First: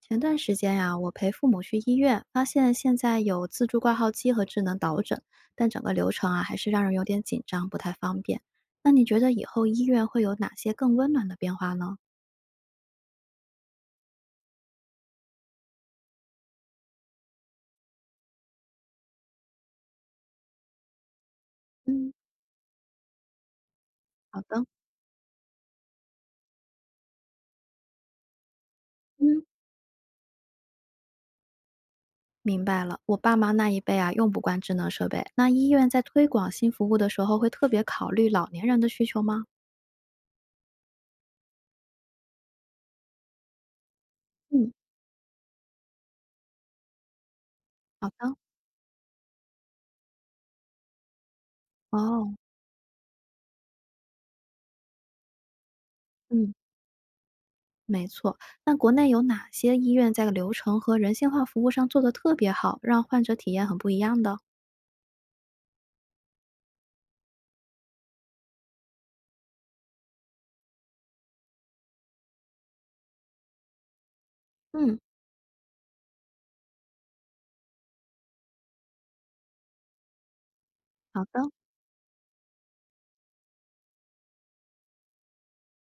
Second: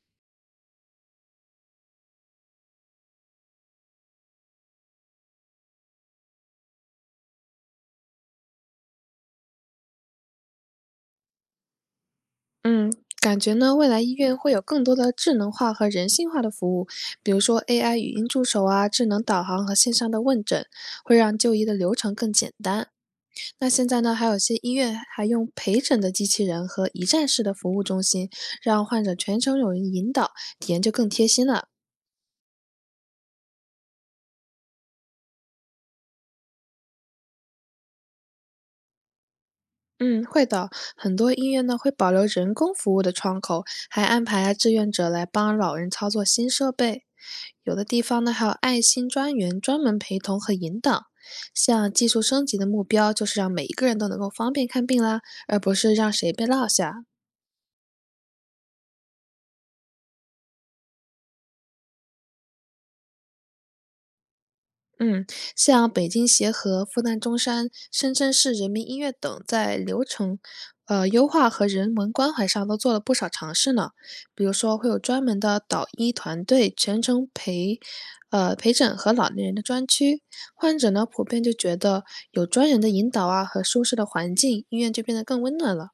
前段时间呀、我陪父母去医院，发现现在有自助挂号机和智能导诊，但整个流程啊还是让人有点紧张，不太方便。那你觉得以后医院会有哪些更温暖的变化呢？嗯，感觉呢，未来医院会有更多的智能化和人性化的服务，比如说 AI 语音助手啊、智能导航和线上的问诊，会让就医的流嗯，程更简单。那现在呢，还有好些的，医院还用陪诊的机器人和一站式的服务中心，让患者全嗯，程有人引导，体验就更贴心了。明白了。我爸妈那一辈啊用不惯智能设备，那医院在推广新服务的时候会特别考虑老年人的需求吗？嗯，会的。很多医院呢会保留人工服务的窗口，还安排啊志嗯，愿者来帮老人操作新设备。有的地好方呢的，还有爱心专员专门陪同和引导。像技术哦，升级的目标，就是让每一个人都能够方便看病啦，而不是让谁被嗯，落下。没错。那国内有哪些医院在流程和人性化服务上做得特别好，让患者体验很不一样的？嗯，像北京协和、复旦中山、深圳市人民医院等，在流程、优化和人文关怀上都做了不少尝试呢。比如说，会有嗯，专门的导医团队全程陪，陪诊和老年人的专区。患者呢，普好的，遍就觉得有专人的引导啊和舒适的环境，医院就变得更温暖了。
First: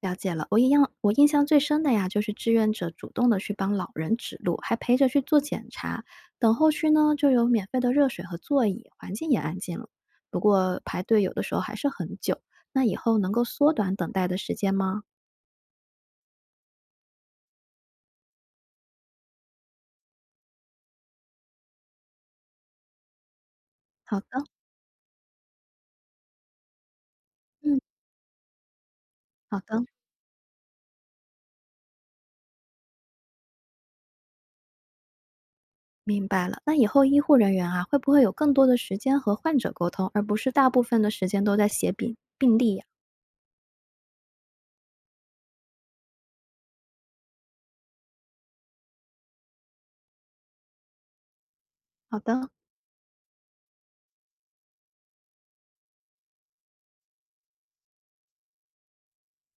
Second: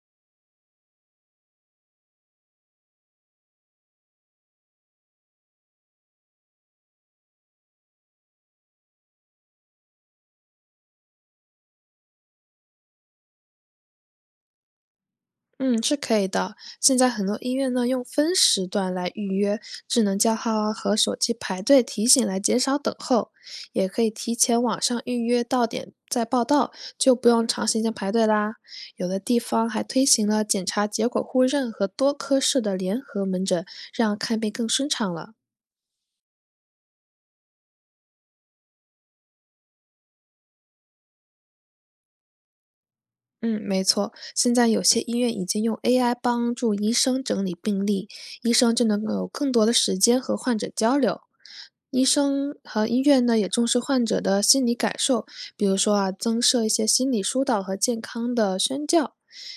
了解了。我一样，我印象最深的呀，就是志愿者主动的去帮老人指路，还陪着去做检查。等候区呢，就有免费的热水和座椅，环境也安静了。不过排队有的时候还是很久。那以后能够缩短等待的时间吗？嗯，是可以的。现在很多医院呢用分时段来预约，智能叫号啊和手机排队提醒来减少等候，也可以好提的，前网上预约到点再报到，就不用长嗯，时间排队啦。有的地好方还的，推行了检查结果互认和多科室的联合门诊，让看病更顺畅了。明白了。那以后医护人员啊，会不会有更多的时间和患者沟通，而不是大部分的时间都在写病历呀？嗯，没错，现在有些医院已经用 AI 帮助医生整理病历，医生就能够有更多的时间和患者交流。医好的，生和医院呢也重视患者的心理感受，比如说啊，增设一些心理疏导和健康的宣教。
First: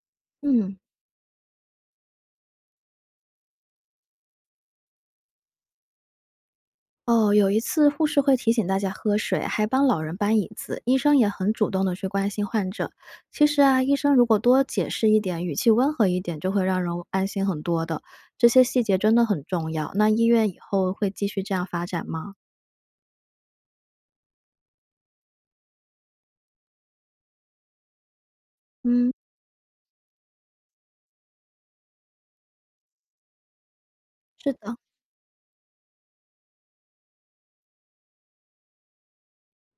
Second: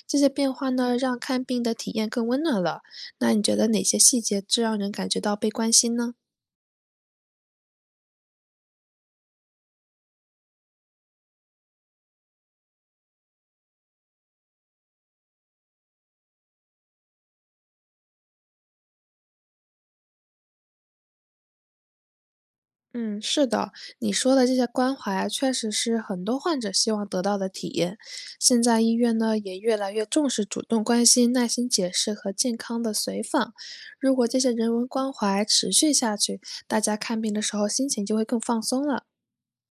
这些变化嗯。呢，让看病的体验更温暖了。那你觉得哪些细节最让人感觉到被关心呢？哦，有一次护士会提醒大家喝水，还帮老人搬椅子，医生也很主动的去关心患者。其实啊，医生如果多解释一点，语气温和一点，就会让人安心很多的。这些细节真的很重要。那医院以后会继续这样发展吗？嗯，是的，你说的这些关怀啊确实是很多患者希望得到的体验。现在医嗯，院呢也越来越重视主动关心、耐心解释和健康的随访。如果这些是人的，文关怀持续下去，大家看病的时候心情就会更放松了。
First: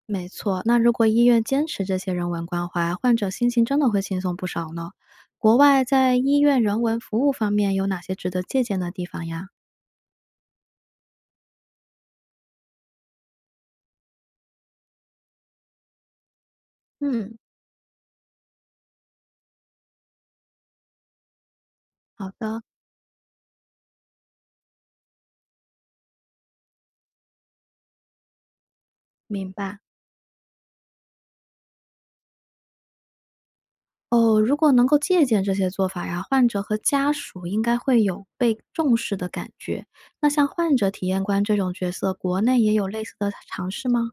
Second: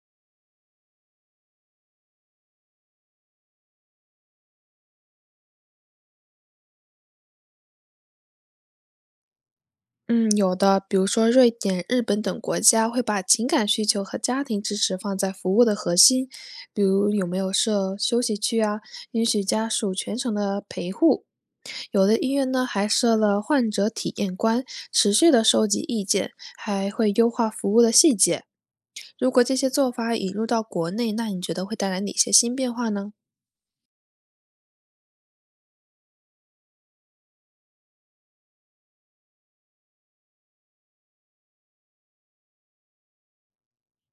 没错。那如果医院坚持这些人文关怀，患者心情真的会轻松不少呢。国外在医院人文服务方面有哪些值得借鉴的地方呀？嗯，有的，比如说瑞典、日本等国家会把情感需求和家庭支持放在服务的核心，比如有没嗯，有设休息区啊，允许家属全程的陪护。有的医好院呢的，还设了患者体验官，持续的收集意见，还会优化服务的细节。如果明这些白。做法引入到国内，那你觉得会带来哪些新变化呢？哦，如果能够借鉴这些做法呀，患者和家属应该会有被重视的感觉。那像患者体验官这种角色，国内也有类似的尝试吗？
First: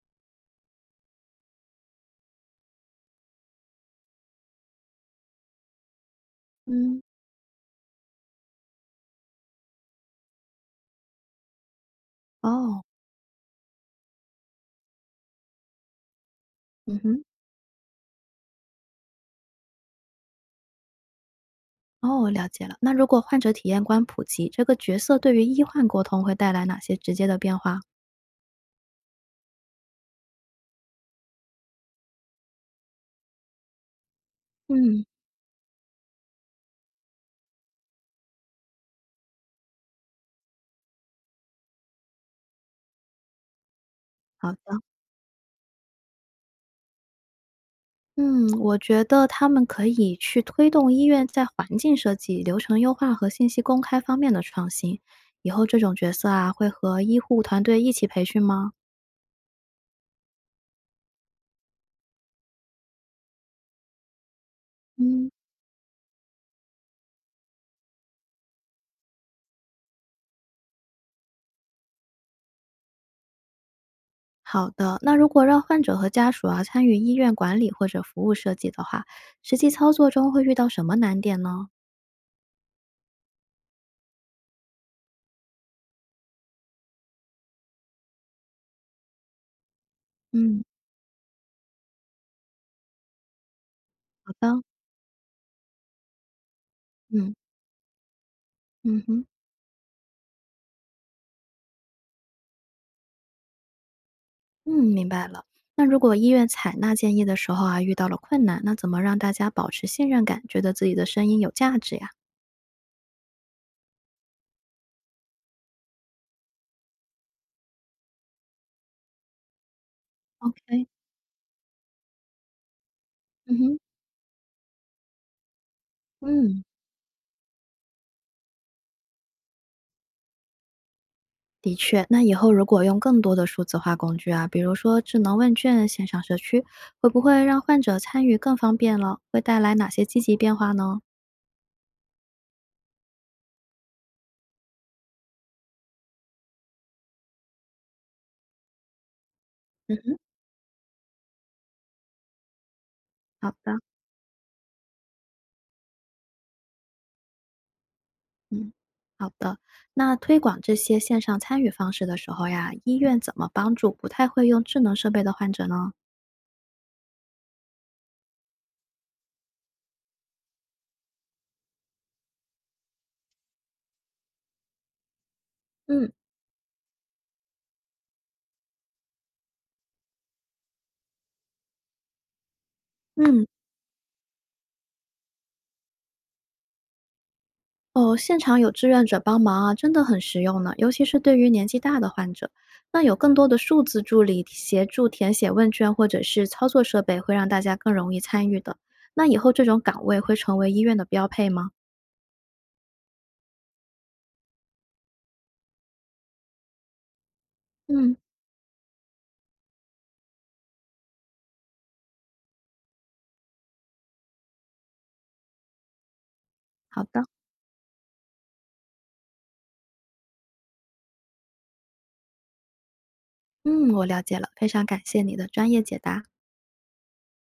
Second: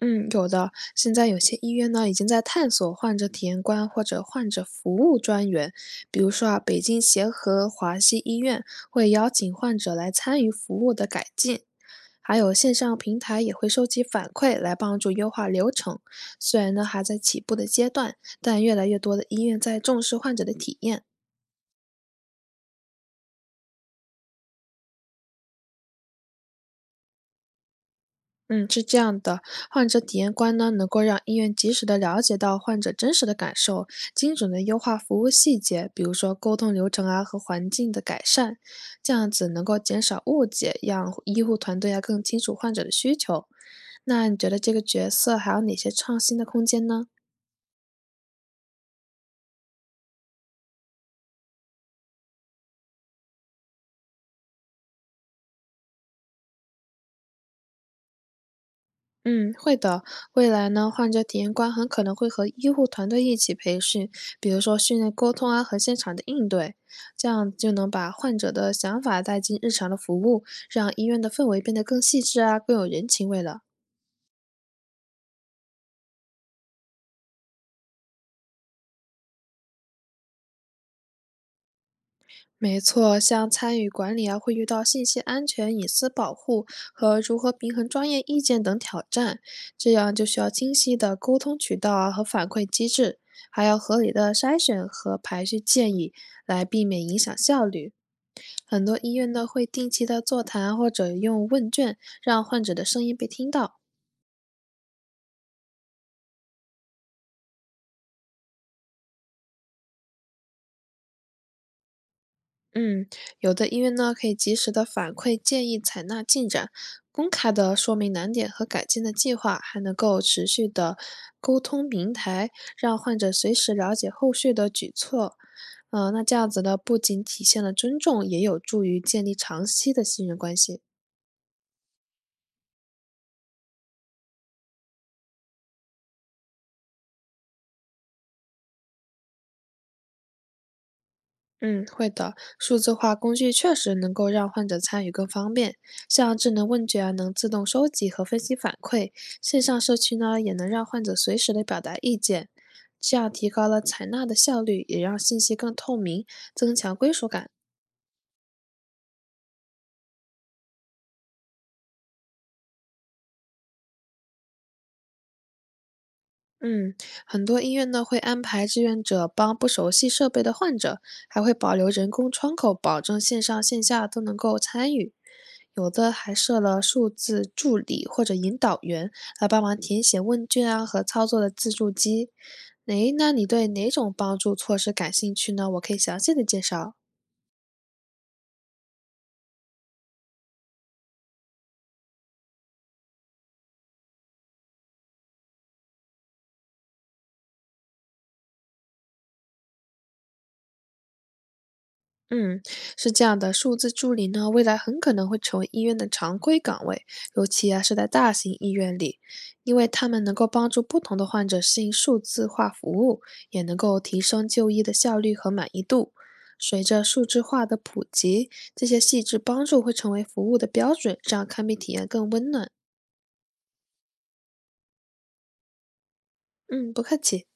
嗯，有的。现在有些医院呢，已经在探索患者体验官或者患者服务专员。比如说啊，北京嗯，协和华西医院会邀请患者来参与服务的改进，还有线哦，上平台也会收集反馈来帮助优化流程。虽然呢嗯还在哼，起步的阶段，但越来越多的医院在重视患者的体验。哦，了解了。那如果患者体验官普及，这个角色对于医患沟通会带来哪些直接的变化？嗯，是这样的，患者体验官呢，能够让医院及时的了解到患者真实的感受，精准的优化嗯，服务细节，比如说沟通流程啊和环境的改善，这样子能够减少误解，让医护团队啊更清楚患者的需求。那你觉好得这个的。角色还有哪些创新的空间呢？嗯，我觉得他们可以去推动医院在环境设计、流程优化和信息公开方面的创新。以后这种角色啊，会和医护团队一起培训吗？嗯，会的。未来呢，患者体验官很可能会和医护团队一起培训，比如说训练嗯，沟通啊和现场的应对，这样就能把患者的想法带进日常的服务，让医院的氛围变得更细致啊，更有人情味了。好的，那如果让患者和家属啊参与医院管理或者服务设计的话，实际操作中会遇到什么难点呢？没错，像参与管理啊，会遇到信息安全、隐私保护和如何平衡专业意见等挑战，这样就需要嗯，清晰的沟通渠道啊和反馈机制，还要合理的好筛的，选和排序建议，来避免影嗯响效率。很多嗯医哼，院呢会定期的座谈或者用问卷，让患者的声音被听到。嗯，明白了。那如果医院采纳建议的时候啊，遇到了困难，那怎么让大家保持信任感，觉得自己的声音有价值呀嗯，有的医院呢可以及时的反馈建议，采纳进展，公开的说明难点和改进的计划，还能够持续？OK，的沟通平台，让患者随嗯时哼。了解后续的举措。那这样子嗯，呢，不仅体现了尊重，也有助于建立长期的信任关系。的确，那以后如果用更多的数字化工具啊，比如说智能问卷、线上社区，会不会让患者参与更方便了？会带来哪些积极变化呢？嗯，会的。数字化工具确实能够让患者参与更方便，像智能问卷啊，能自动收集和分析反馈；线上社嗯区哼呢，也能让患者随时的表达意见，这样提好高了的，采纳的效率，也让信息更透明，增强归属感。嗯，好的。那推广这些线上参与方式的时候呀，医院怎么帮助不太会用智能设备的患者呢？嗯，很多医院呢会安排志愿者帮不熟悉设备的患者，还会保留人工窗口，保证线上线下都能够参与。有的嗯还设了数字助理或者引导员来帮忙填写问卷啊和操作的自助机。诶，那你嗯。对哪种帮助措施感兴趣呢？我可以详细的介绍。哦，现场有志愿者帮忙啊，真的很实用呢，尤其是对于年纪大的患者。那有更多的数字助理协助填写问卷或者是操作设备，会让大家更容易参与的。那以后这种岗位会成为医院的标配吗？嗯，是这样的，数字助理呢，未来很可能会成为医院的常规岗位，尤其啊是在嗯，大型医院里，因为他们能够帮助不同的患者适应数字化服务，也能够提升就医的效率和满意度。随好着数的，字化的普及，这些细致帮助会成为服务的标准，让看病体验更温暖。嗯，我了解了，非常感谢你的专业解答。嗯，不客气。